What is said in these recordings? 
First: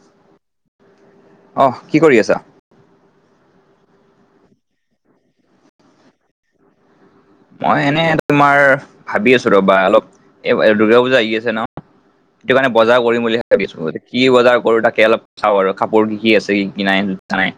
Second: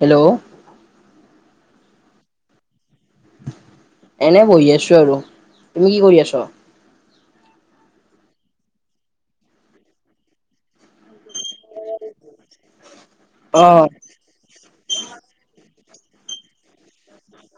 Hello অঁহ কি কৰি আছা? এনে বহি আছো আৰু তুমি কি কৰি আছ? মই এনে তোমাৰ ভাবি আছো ৰবা অলপ এই দুৰ্গা পূজা আহি আছে ন। সেইটো কাৰণে বজাৰ কৰিম বুলি অ ভাবিছো, কি বজাৰ কৰো তাকে অলপ চাওঁ আৰু কাপোৰ কি কি আছে কি? কি নাই নাই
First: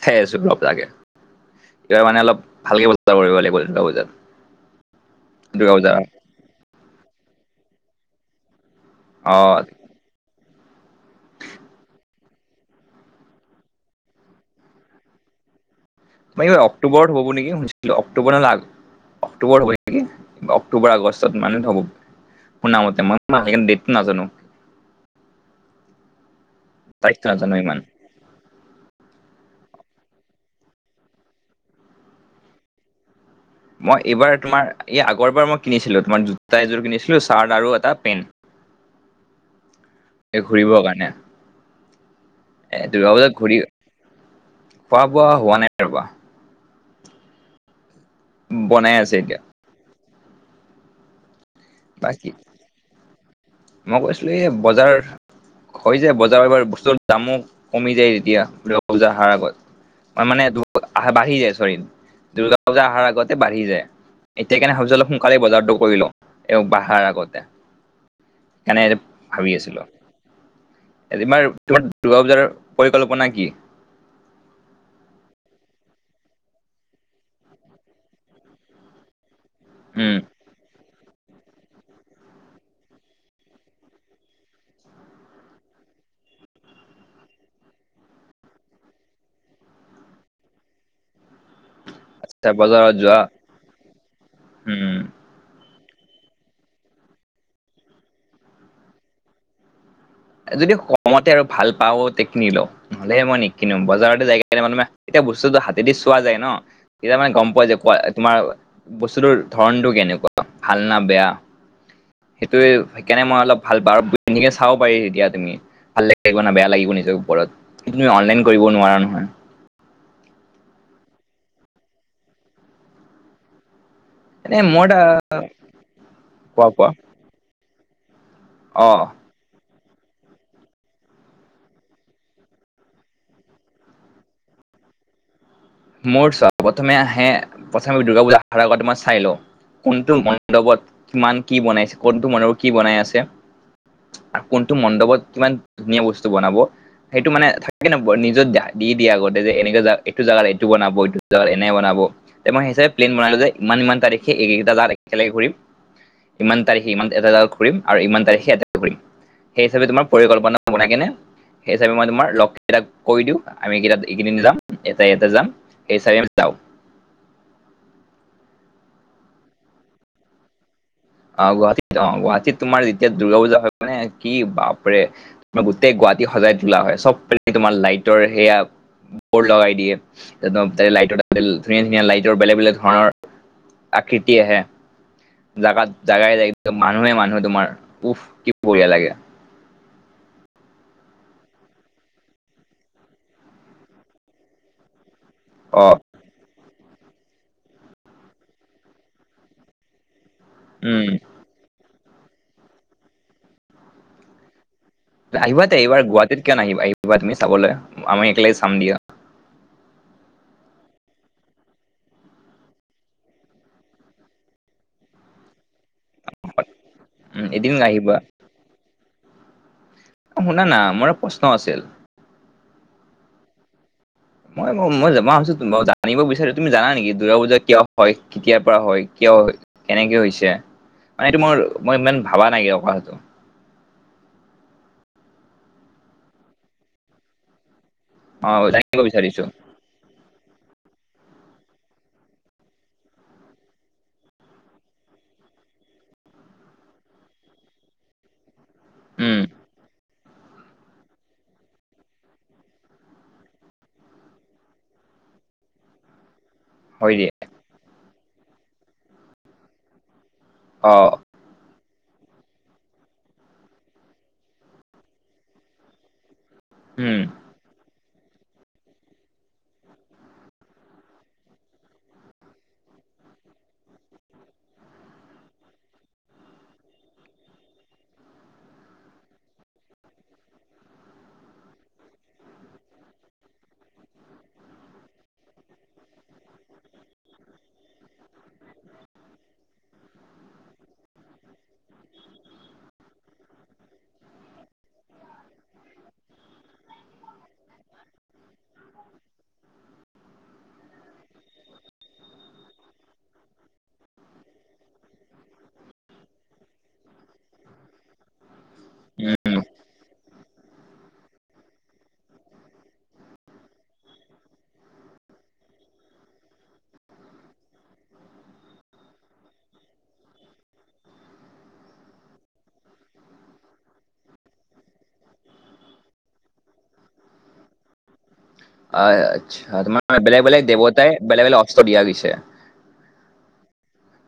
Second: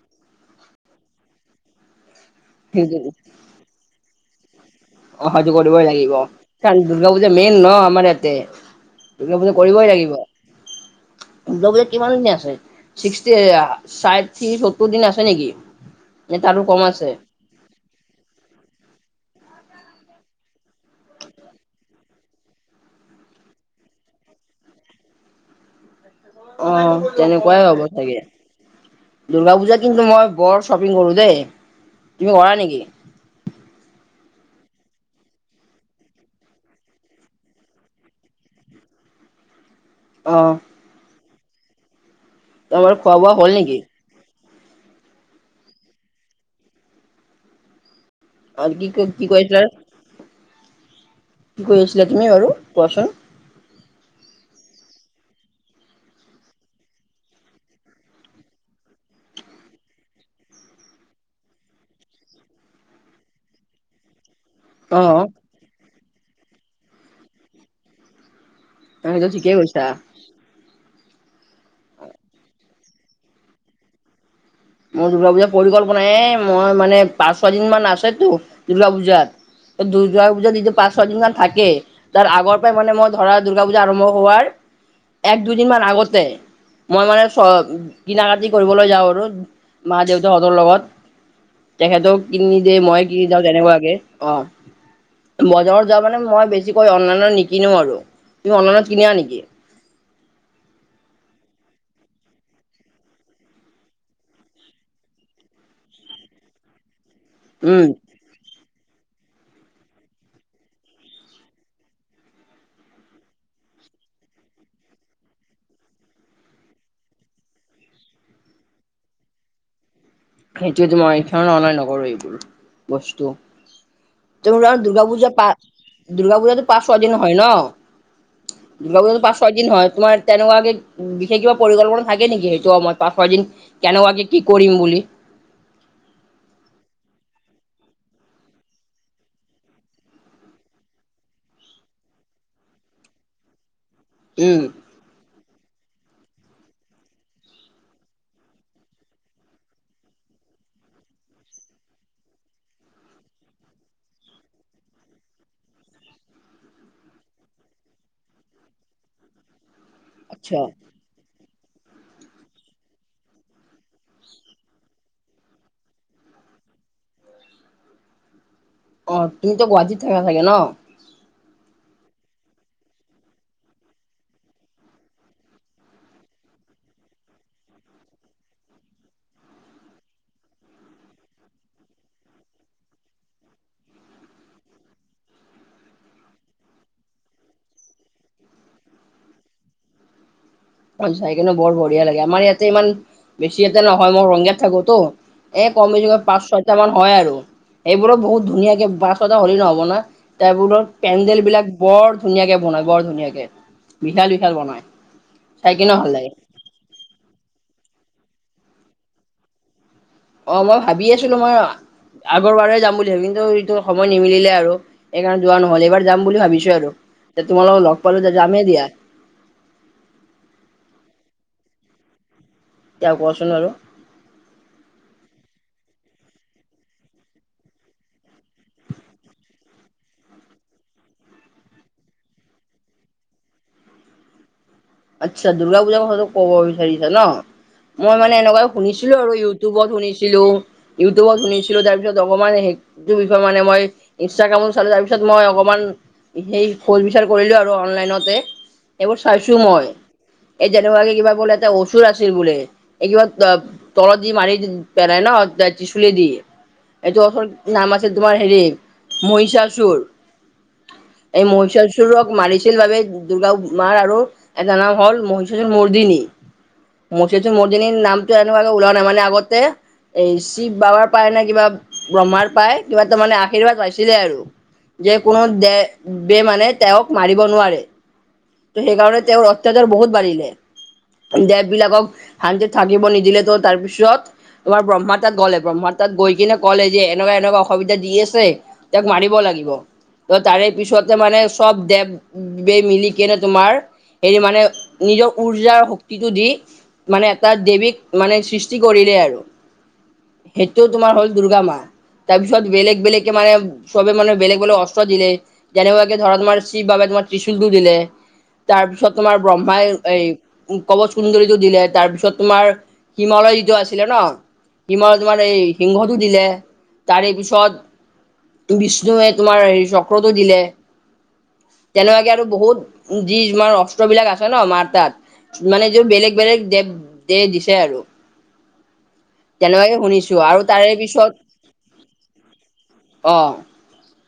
চাই আছো অলপ তাকে। এবাৰ মানে অলপ ভালকে সেইটো বজাব কৰিব লাগিব দূৰ্গা পূজাত। অঁ হয়টো দুৰ্গা কৰিবই পূজা লাগিব কাৰণ দুৰ্গা পূজা মেইন ন আমাৰ এয়াতে। অ দুৰ্গা পূজা কৰিবই লাগিব। দ পূজাত কিমান দিন আছে সীষ্টি, ষাঠি, সত্তৰ দিন আছে নেকি। নে ফাইনেলি তাৰো কম আছে? অক্টোবৰত হ'ব নেকি অক্টোবৰ না আ অক্টোবৰ হ'ব নেকি অক্টোবৰ, আগষ্টত সিমান ত হব মই শুনা মতে কিন্তু দেত টো নাজানোঁ। অ তাৰিখটো নাজানো তেনেকুৱাই ইমান হ'ব চাগে। দুৰ্গা পূজাত কিন্তু মই বৰ শ্বপিং কৰোঁ দেই, তুমি কৰা নেকি? মই এইবাৰ তোমাৰ এই আগৰবাৰ মই কিনিছিলো তোমাৰ জোতা এযোৰ কিনিছিলো, চাৰ্ট আৰু এটা পেণ্ট। [unintelligible] এ ঘূৰিবৰ কাৰণে। এ তোমাৰ দুৰ্গা খোৱা বোৱা বজাত হ'ল ঘূৰি, নেকি? খোৱা বোৱা হোৱা নাই ৰ'বা। আৰু কি বনাই ক আছে কি এতিয়া কৰিছিলা কি কৈ আছিলা তুমি বাকী বাৰু কোৱাচোন। মই কৈছিলোঁ এই বজাৰ হৈ যায় বজাৰ বাৰ বস্তুৰ দামো কমি যায় তেতিয়া দুৰ্গা পূজা অহাৰ আগত। মানে আহ বাঢ়ি যায় চৰি দুৰ্গা পূজা অহাৰ আগতে বাঢ়ি যায়। এতিয়া কেনে অ ভাবিছিলোঁ সোনকালে বজাৰটো কৰি লওঁ। এওঁ বঢ়াৰ আগতে এনে সেইটো ভাবি ঠিকেই আছিলো। কৈছা আজি তোমাৰ দুৰ্গা পূজাৰ পৰিকল্পনা কি। মোৰ দুৰ্গা পূজাৰ পৰিকল্পনাই এ মই মানে পাঁচ ছয়দিন মান আছেতো দুৰ্গা পূজাত এ উম দুৰ্গা পূজা যিটো পাঁচ ছয়দিন মান থাকে তাৰ আগৰ পৰাই মানে মই ধৰা দুৰ্গা পূজা আৰম্ভ হোৱাৰ এক দুদিন মান আগতে মই মানে চ কিনা কাটি কৰিবলৈ যাওঁ আৰু মা দেউতাহঁতৰ লগত তেখেতক কিনি দিয়ে বজাৰত মই যোৱা কিনি যাওঁ তেনেকুৱাকে অ উম বজাৰত যোৱা মানে মই বেছিকৈ অনলাইনত নিকিনো আৰু তুমি অনলাইনত কিনা নেকি যদি কমতে আৰু ভাল পাও তে কিনি লওঁ নহলে মই নিকিনো বজাৰতে যাই কিনে মানে এতিয়া বস্তুতটো হাতেদি চোৱা যায় ন তেতিয়া মানে গম পোৱা যে উম কোৱা তোমাৰ বস্তুটোৰ ধৰণটো কেনেকুৱা ভাল না বেয়া। সেইটোৱে সেইকাৰণে মই অলপ ভাল পাওঁ আৰু ধুনীয়াকে চাব পাৰি এতিয়া তুমি ভাল লাগিব না বেয়া লাগিব নিজৰ ওপৰত কিন্তু তুমি অনলাইন কৰিব নোৱাৰা নহয়। সেইটোৱেতো মই এইখণে অনলাইন নকৰো এইবোৰ বস্তু। এনে তু ৰা মোৰ এটা দুৰ্গা পূজা পা দুৰ্গা পূজাতো কোৱা পাঁচ কোৱা ছয় দিন হয় ন। অ দুৰ্গা পূজা পাঁচ ছয় দিন হয় তোমাৰ তেনেকুৱাকে বিশেষ কিবা পৰিকল্পনা থাকে নেকি সেইটো সময়ত পাঁচ ছয় দিন কেনেকুৱাকে কি কৰিম বুলি। মোৰ চা প্ৰথমে আহে প্ৰথম দুৰ্গা পূজা অহাৰ আগত মই চাই লওঁ কোনটো মণ্ডপত কিমান কি বনাইছে, কোনটো মণ্ডপত কি বনাই আছে। আ উম কোনটো মণ্ডপত কিমান ধুনীয়া বস্তু বনাব সেইটো মানে থাকে ন নিজত দা দি দিয়া আগতে যে এনেকে যে এইটো জেগাত এইটো বনাব এইটো জেগাত এনে বনাব তে মই হিচাপে প্লেন বনালো যে ইমান ইমান তাৰিখে এইকেইটা জেগাত একেলগে ঘূৰিম ইমান তাৰিখে ইমান এটা জেগাত ঘূৰিম আৰু ইমান তাৰিখে এটা ঘূৰিম সেই হিচাপে তোমাৰ আচ্ছা পৰিকল্পনা বনাই কেনে সেই হিচাপে মই তোমাৰ লগকেইটাক কৈ দিওঁ, আমি কেইটাত এইকেইদিন যাম এটা ইয়াতে যাম। এই হিচাপে আমি যাওঁ। অ তুমিতো গুৱাহাটীত থাকা চাগে ন। অঁ, গুৱাহাটীত যাওঁ। গুৱাহাটীত তোমাৰ যেতিয়া দুৰ্গা পূজা হয় মানে কি বাপৰে তোমাৰ গোটেই গুৱাহাটী সজাই তোলা হয়। চব পিনে তোমাৰ লাইটৰ সেয়া বৰ্ড লগাই দিয়ে। একদম তাতে লাইটৰ ধুনীয়া ধুনীয়া লাইটৰ বেলেগ বেলেগ ধৰণৰ আকৃতি আহে। জাগাত জাগাই নাই একদম মানুহে মানুহ তোমাৰ উফ, কি বঢ়িয়া লাগে। চাই কিনে বৰ বঢ়িয়া লাগে। আমাৰ ইয়াতে ইমান বেছি ইয়াতে নহয় মই ৰঙিয়াত থাকোটো। এ অ কম বেছিকৈ পাঁচ, ছয়টা মান হয় আৰু। সেইবোৰো বহুত ধুনীয়াকে পাঁচ, ছয়টা হ'লে নহ'ব নহয়। টাইবোৰত উম পেণ্ডেল বিলাক বৰ ধুনীয়াকে বনাই, বৰ ধুনীয়াকে বিশাল বিশাল বনাই। আহিবা চাই তে কিনে এইবাৰ ভাল লাগে গুৱাহাটীত কিয় নাহিবা আহিবা তুমি চাবলে। আমি একেলগে চাম দিয়া। অঁ, মই ভাবি আছিলোঁ। মই আগৰ বাৰে যাম বুলি ভাবি কিন্তু এইটো সময় নিমিলে আৰু এইকাৰণে যোৱা নহ'ল। এইবাৰ যাম বুলি ভাবিছোঁ আৰু। উম এতিয়া এদিন তোমালোকক লগ আহিবা পালো যে যামেই দিয়া। অ শুনা না। মোৰ প্ৰশ্ন আছিল। এতিয়া কোৱা চোন বাৰু? মই ম মই ভাবিছোঁ মই জানিব বিচাৰো তুমি জানা নেকি? দুৰ্গা পূজা কিয় হয়, কেতিয়াৰ পৰা হয়, কিয় হয় কেনেকে হৈছে মানে এইটো মোৰ মই ইমান ভাৱা নাই কিয় কথাটো। আচ্ছা, দুৰ্গা পূজাৰ কথাটো ক'ব বিচাৰিছা ন'? মই মানে অ এনেকুৱা জানিব শুনিছিলো আৰু বিচাৰিছো ইউটিউবত শুনিছিলো, ইউটিউবত শুনিছিলো তাৰপিছত অকণমান হেৰি টো বিষয়ে মানে, মই ইনষ্টাগ্ৰামত চালো তাৰপিছত মই অকমান সেই ফল বিচাৰ কৰিলো আৰু অনলাইনতে। সেইবোৰ উম চাইছোঁ মই। এই যেনেকুৱাে কিবা বোলে এটা অসুৰ আছিল বোলে। একবাৰে ত তলত যি মাৰি পেলাই ন' ত্ৰিশূলেদি? হয় এইটো দিয়া অৰ্থৰ নাম আছে তোমাৰ হেৰি মহিষাসুৰ। অঁ। এই মহিষাসুৰক মাৰিছিল বাবে দুৰ্গা মাৰ আৰু এটা নাম হ'ল মহীসুৰৰ মৰ্দিনি। উম মহিষাসুৰমৰ্দিনী নামটো এনেকুৱাকে ওলোৱা নাই। মান, আগতে এই শিৱ বাবাৰ পাই না কিবা ব্ৰহ্মাৰ পাই কিবা তাৰমানে আশীৰ্বাদ পাইছিলে আৰু। যে কোনো দে ৱে মানে তেওঁক মাৰিব নোৱাৰে। ত ' সেইকাৰণে তেওঁৰ অত্যাচাৰ বহুত বাঢ়িলে। দেৱবিলাকক শান্তিত থাকিব নিদিলে ত' তাৰপিছত তোমাৰ বহ্মা তাত গ'লে, ব্ৰহ্মা তাত গৈ কিনে ক'লে যে এনেকুৱা এনেকুৱা অসুবিধা দি আছে, তেওঁক মাৰিব লাগিব। ত' তাৰে পিছতে মানে চব দে--ৱে মিলি তেতিয়া তোমাৰ হেৰি মানে, নিজৰ উৰ্জা শক্তিটো দি মানে এটা দেৱীক মানে, সৃষ্টি কৰিলে আৰু। সেইটো তোমাৰ হ'ল দুৰ্গা মা। তাৰপিছত বেলেগ বেলেগকে মানে, চবে মানে বেলেগ বেলেগ অস্ত্ৰ দিলে। যেনেকুৱাকে ধৰা তোমাৰ শিৱ বাবাই তোমাৰ ত্ৰিশূলটো দিলে। তাৰপিছত তোমাৰ উম ব্ৰহ্মাই এই কবচ কুন্দৰিটো দিলে তাৰপিছত তোমাৰ হিমালয় যুজ্ঞ আছিলে ন'? হিমৰ তোমাৰ এই সিংহটো দিলে। তাৰেপিছত বিষ্ণুৱে তোমাৰ হে চক্ৰটো দিলে। তেনেকুৱাকে আৰু বহুত যি তোমাৰ অস্ত্ৰবিলাক আছে ন' মাৰ তাত মানে যোৰ বেলেগ বেলেগ দে দে দিছে আৰু। আচ্ছা' তেনেকুৱাকে তোমাৰ [unintelligible] শুনিছো বেলেগ আৰু বেলেগ তাৰে দেৱতাই পিছত বেলেগ বেলেগ অস্ত্ৰ দিয়া গৈছে। অ'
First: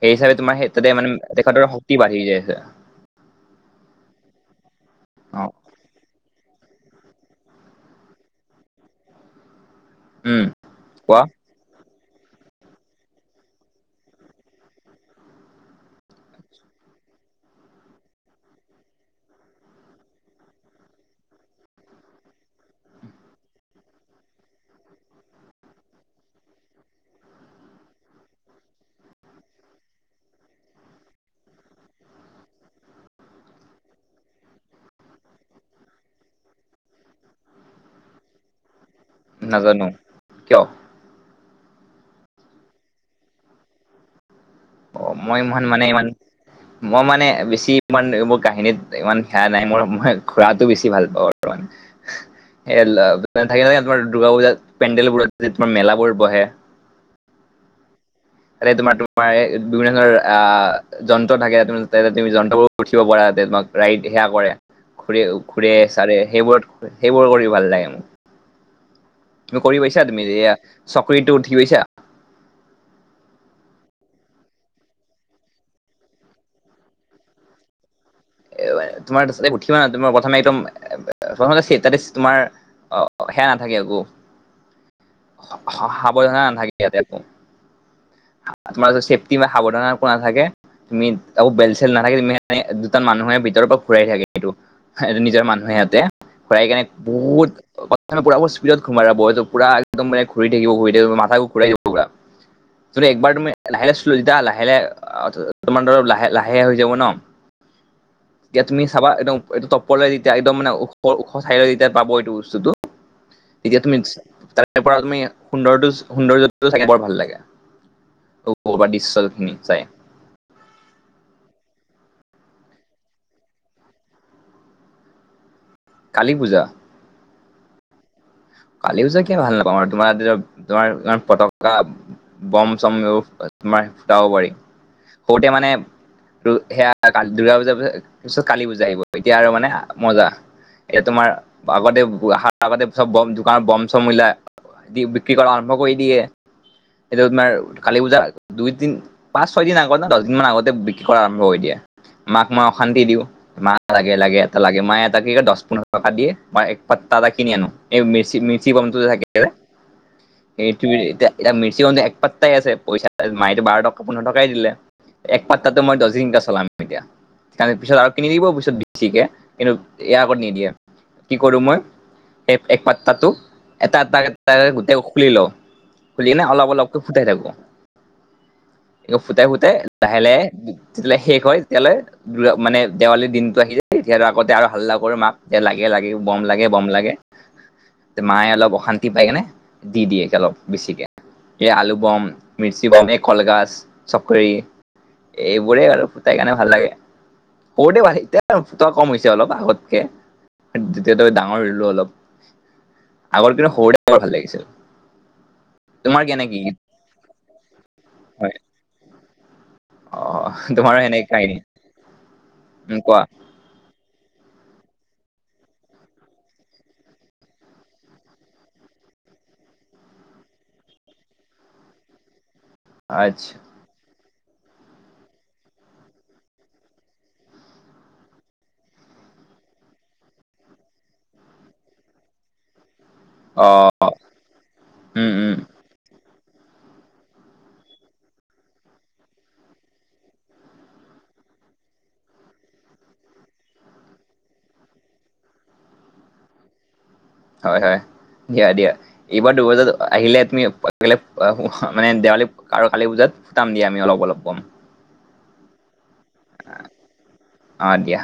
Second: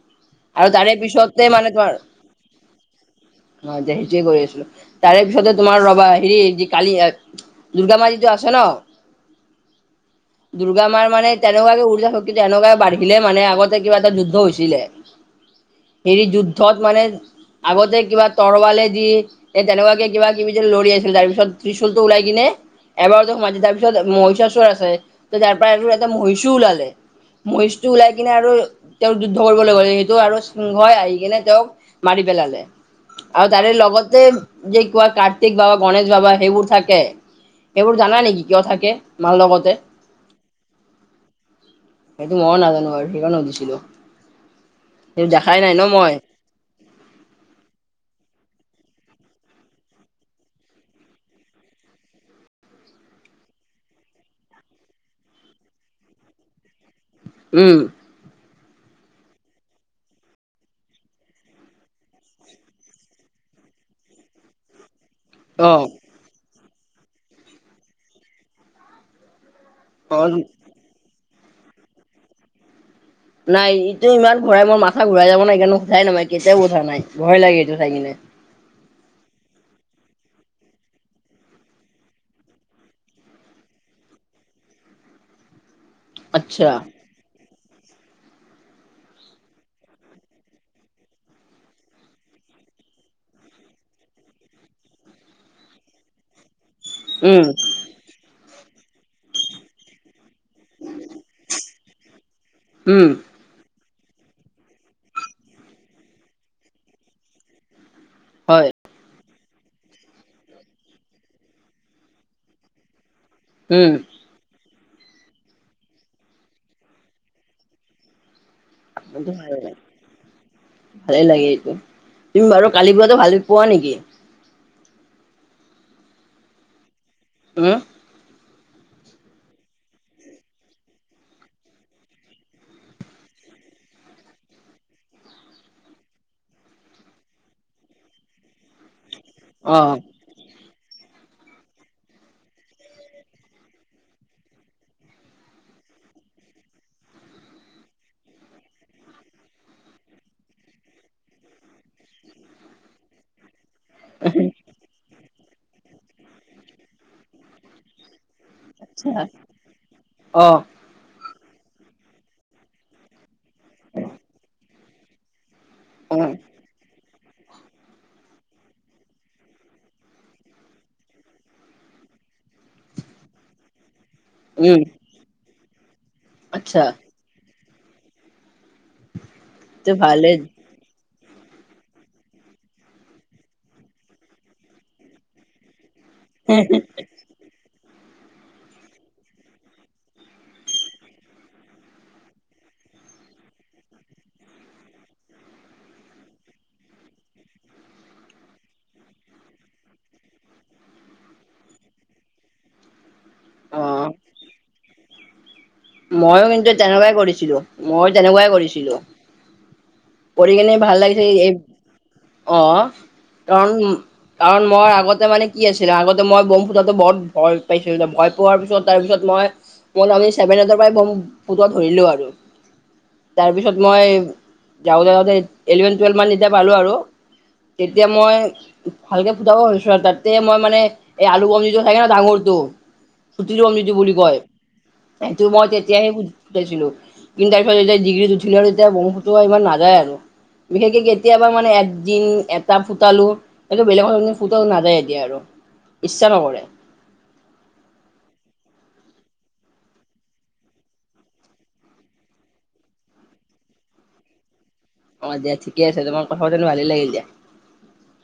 সেই হিচাপে তোমাৰ আৰু সেই তাৰে তাতে মানে পিছতে তেখেতৰ শক্তি বাঢ়ি যায় আছে। অঁ' সেইটোৱে কৰি আছিলো। তাৰে অ পিছতে তোমাৰ ৰবা হেৰি কালি দুৰ্গামা যিটো আছে ন' উম দুূৰ্গা মাৰ কোৱা মানে তেনেকুৱাকে উৰ্জা শক্তি তেনেকুৱাই বাঢ়িলে মানে আগতে কিবা এটা যুদ্ধ হৈছিলে। হেৰি যুদ্ধত মানে আগতে কিবা তৰৱালে দি এই তেনেকুৱাকে কিবা কিবি যে লৰি [unintelligible] আছিলে তাৰ পিছত ত্ৰিশুলটো ওলাই কিনে এবাৰতে সোমাই দি তাৰপিছত মহিষাসুৰ আছে তাৰ পৰা আৰু এটা মহিষু ওলালে। মহিষটো ওলাই কিনে আৰু তেওঁক যুদ্ধ কৰিবলৈ গ'লে সেই তো আৰু চিংহই আহি কেনে তেওঁক মাৰি পেলালে। আৰু তাৰে লগতে যে কোৱা কাৰ্তিক বাবা গণেশ বাবা সেইবোৰ থাকে। সেইবোৰ জানা নেকি কিয় থাকে? মাৰ লগতে, নাজানো কিয় সেইটো মইয়ো নাজানো বাৰু সেইকাৰণে সুধিছিলোঁ। অ', মই ইমান মানে ইমান মই মই মানে বেছি ইমান মোৰ কাহিনীত ইমান সেয়া নাই মোৰ। মই ঘূৰাটো বেছি ভাল পাওঁ আৰু। [inaudible] সেই ল [unintelligible] তোমাৰ দুৰ্গা পূজাত পেণ্ডেল বোৰত যে তোমাৰ মেলাবোৰত বহে। উমঁ'। আৰু তোমাৰ [unintelligible] যন্ত্ৰ থাকে, তুমি যন্ত্ৰবোৰ উঠিব পাৰা তোমাক ৰাইড সেৱা কৰে। ঘূ অ ঘুৰে চাৰে সেইবোৰত সেইবোৰ কৰি ভাল লাগে মোৰ। তুমি কৰি পাইছা অ তুমি যে এইয়া চকৰিটো উঠি পাইছা? নাই, ইটো ইমান ঘূৰাই মোৰ মাথা ঘূৰাই যাব ন' এইকাৰণো [unintelligible] কেতিয়াও উঠা নাই ভয় লাগে এইটো চাই কিনে। তোমাৰাতে উঠিবা না, তোমাৰ প্ৰথমে একদম প্ৰথমতে [unintelligible] তোমাৰ অঁ অঁ' সেয়া নাথাকে আকৌ সাৱধানে আচ্ছা নাথাকে ইয়াতে একো তোমাৰ চেফটি বা সাৱধানা একো নাথাকে। [unintelligible] আকৌ বেল চেল নাথাকে তুমি [unintelligible] দুটা মানুহে ভিতৰৰ পৰা ঘূৰাই থাকে এইটো। এটো নিজৰ মানুহে এহেতে প্ৰায় একেনে উম বহুত [unintelligible] স্পীডত ঘোমাই বইটো পুৰা একদম মানে ঘূৰি থাকিব ঘূৰি থাকিব মাথাও ঘূৰাই [unintelligible] যদি উম একবাৰ তুমি লাহে লাহে শ্লো যেতিয়া লাহে লায়ে আ, তোমাৰ ধৰ লাহে লাহে হৈ যাব ন'। তেতিয়া হয় তুমি চাবা একদম এইটো তপৰলে যেতিয়া একদম মানে ওখ-ওখ চাইদ যেতিয়া পাব এইটো বস্তুটো, তেতিয়া উম তুমি [unintelligible] তাৰ পৰা তুমি সুন্দৰটোছ সুন্দৰ্যটো চাই বৰ ভাল লাগে। পৰা দৃশ্যখিনি চাই [unintelligible] ভালেই লাগে এইটো। তুমি বাৰু কালি পূজাটো ভাল নোপোৱা নেকি? কালি পূজা। হুম? কালি পূজা কিয় ভাল নাপাম আৰু তোমাৰ [unintelligible] তোমাৰ ইমান পতকা বম চম [unintelligible] তোমাৰ ফুটাব পাৰি। সৰুতে মানে তো, সেয়া কাল দুৰ্গা পূজাৰ পিছত কালি পূজা আহিব। এতিয়া আৰু মানে অ মজা। এই তোমাৰ আগতে পোৰা সাততা [unintelligible] চ'ব বম ধু [unintelligible] বম চম ওলাই বিক্ৰী কৰা আৰম্ভ কৰি দিয়ে। এটো তোমাৰ কালি পূজা দুই তিন পাঁচ ছয় দিন আগত না দহদিন মান আগতে বিক্ৰী কৰা আৰম্ভ হৈ দিয়ে। মাক মই অশান্তি দিওঁ। মা লাগে লাগে এথা লাগে মায়ে এটা কি কয় দছ পোন্ধৰ টকা দিয়ে মই এক পাত্তা এটা কিনি আনো। চি, মিৰ্চি বমটো যে আচ্ছা থাকে যে, অ এই টোৱে এতিয়া ইটা মিৰ্চি বমটো এক পাত্তাই আছে পইচা মাইটো বাৰ টকা পোন্ধৰ টকাই দিলে। এক পাত্তাটো মই অ দছদিন এতিয়া চলাম। এতিয়া তাৰে পিছত আৰু কিনি দিব পিছত বেছিকে কিন্তু ইয়াৰ আগত নিদিয়ে। কি কৰো মই তেপ এক পাত তাতো এটা এটাকে উম গোটেই খুলি লওঁ। খুলি কেনে অলপ আচ্ছা অলপ ফুটাই থাকো। ফুটাই ফুটাই তে লাহে ভালে লাহে বো [unintelligible] শেষ হয় সেই তেতিয়ালে [unintelligible] মানে দেৱালী দিনটো আহি যায় তেতিয়া আৰু আগতে আৰু হাল্লা কৰো মাক যে লাগে লাগে। বম লাগে, বম লাগে। তে, মায়ে অলপ অশান্তি পাই কেনে দি দিয়ে [unintelligible] বেছিকে। এই আলু বম, মিৰ্চি বম, এই কলগাছ, চকৰি। এইবোৰে আৰু ফুতাই কানে ভাল লাগে। সৰুতে ভাল এতিয়া ফুটোৱা কম হৈছে অলপ আগতকে। যিতেটো ডাঙৰ হ'লো অলপ। আগৰ দিনত অ সৰুতে বৰ ভাল লাগিছিল। তোমাৰ ময়ো কেনেকি কিন্তু তেনেকুৱাই কৰিছিলো মইয়ো তেনেকুৱাই হয় কৰিছিলো অ পঢ়ি কেনে ভাল তোমাৰো লাগিছে সেনেকে এই কাহিনী আহ উম কোৱা কাৰণ উ কাৰণ মই আগতে মানে কি আছিলে আগতে মই বম ফুটাতো বহুত ভয় পাইছিলো ভয় পোৱাৰ পিছত তাৰপিছত মই মইপনি ছেভেন এইটৰ পৰাই ফুতোৱা ধৰিলোঁ আৰু আচ্ছা তাৰপিছত মই যাওঁতে যাওঁতে ইলেভেন টুৱেলভ মান যেতিয়া পালোঁ আৰু তেতিয়া মই ভালকে ফুটাব পাৰিছো তাতে মই মানে এই আলু বম যিটো থাকে ন ডাঙৰটো খুজিলেও অ নিদু বুলি কয় উম এইটো উম মই তেতিয়াহে ফু-ফুতাইছিলো। তিন [unintelligible] ডিগ্ৰীত উঠিলো আৰু তেতিয়া [unintelligible] ত ইমান নাযায় আৰু বিশেষকে কেতিয়াবা মানে একদিন এটা ফুটালো। হলেও বেলেগৰ [unintelligible] ফুটাও নাযায় এতিয়া আৰু, ইচ্ছা নকৰে। হয়, হয়। দিয়া দিয়া। এইবাৰ দুবজাত আহিলে তুমি বেলেগ মানে দেৱালী ক আৰু কালি পূজাত ফুটাম দিয়া আমি অলপ অলপ বম। অ', দিয়া ঠিকে আছে। তোমাৰ লগত কথা পাতিলোঁ ভালেই লাগিল দিয়া। অ দিয়া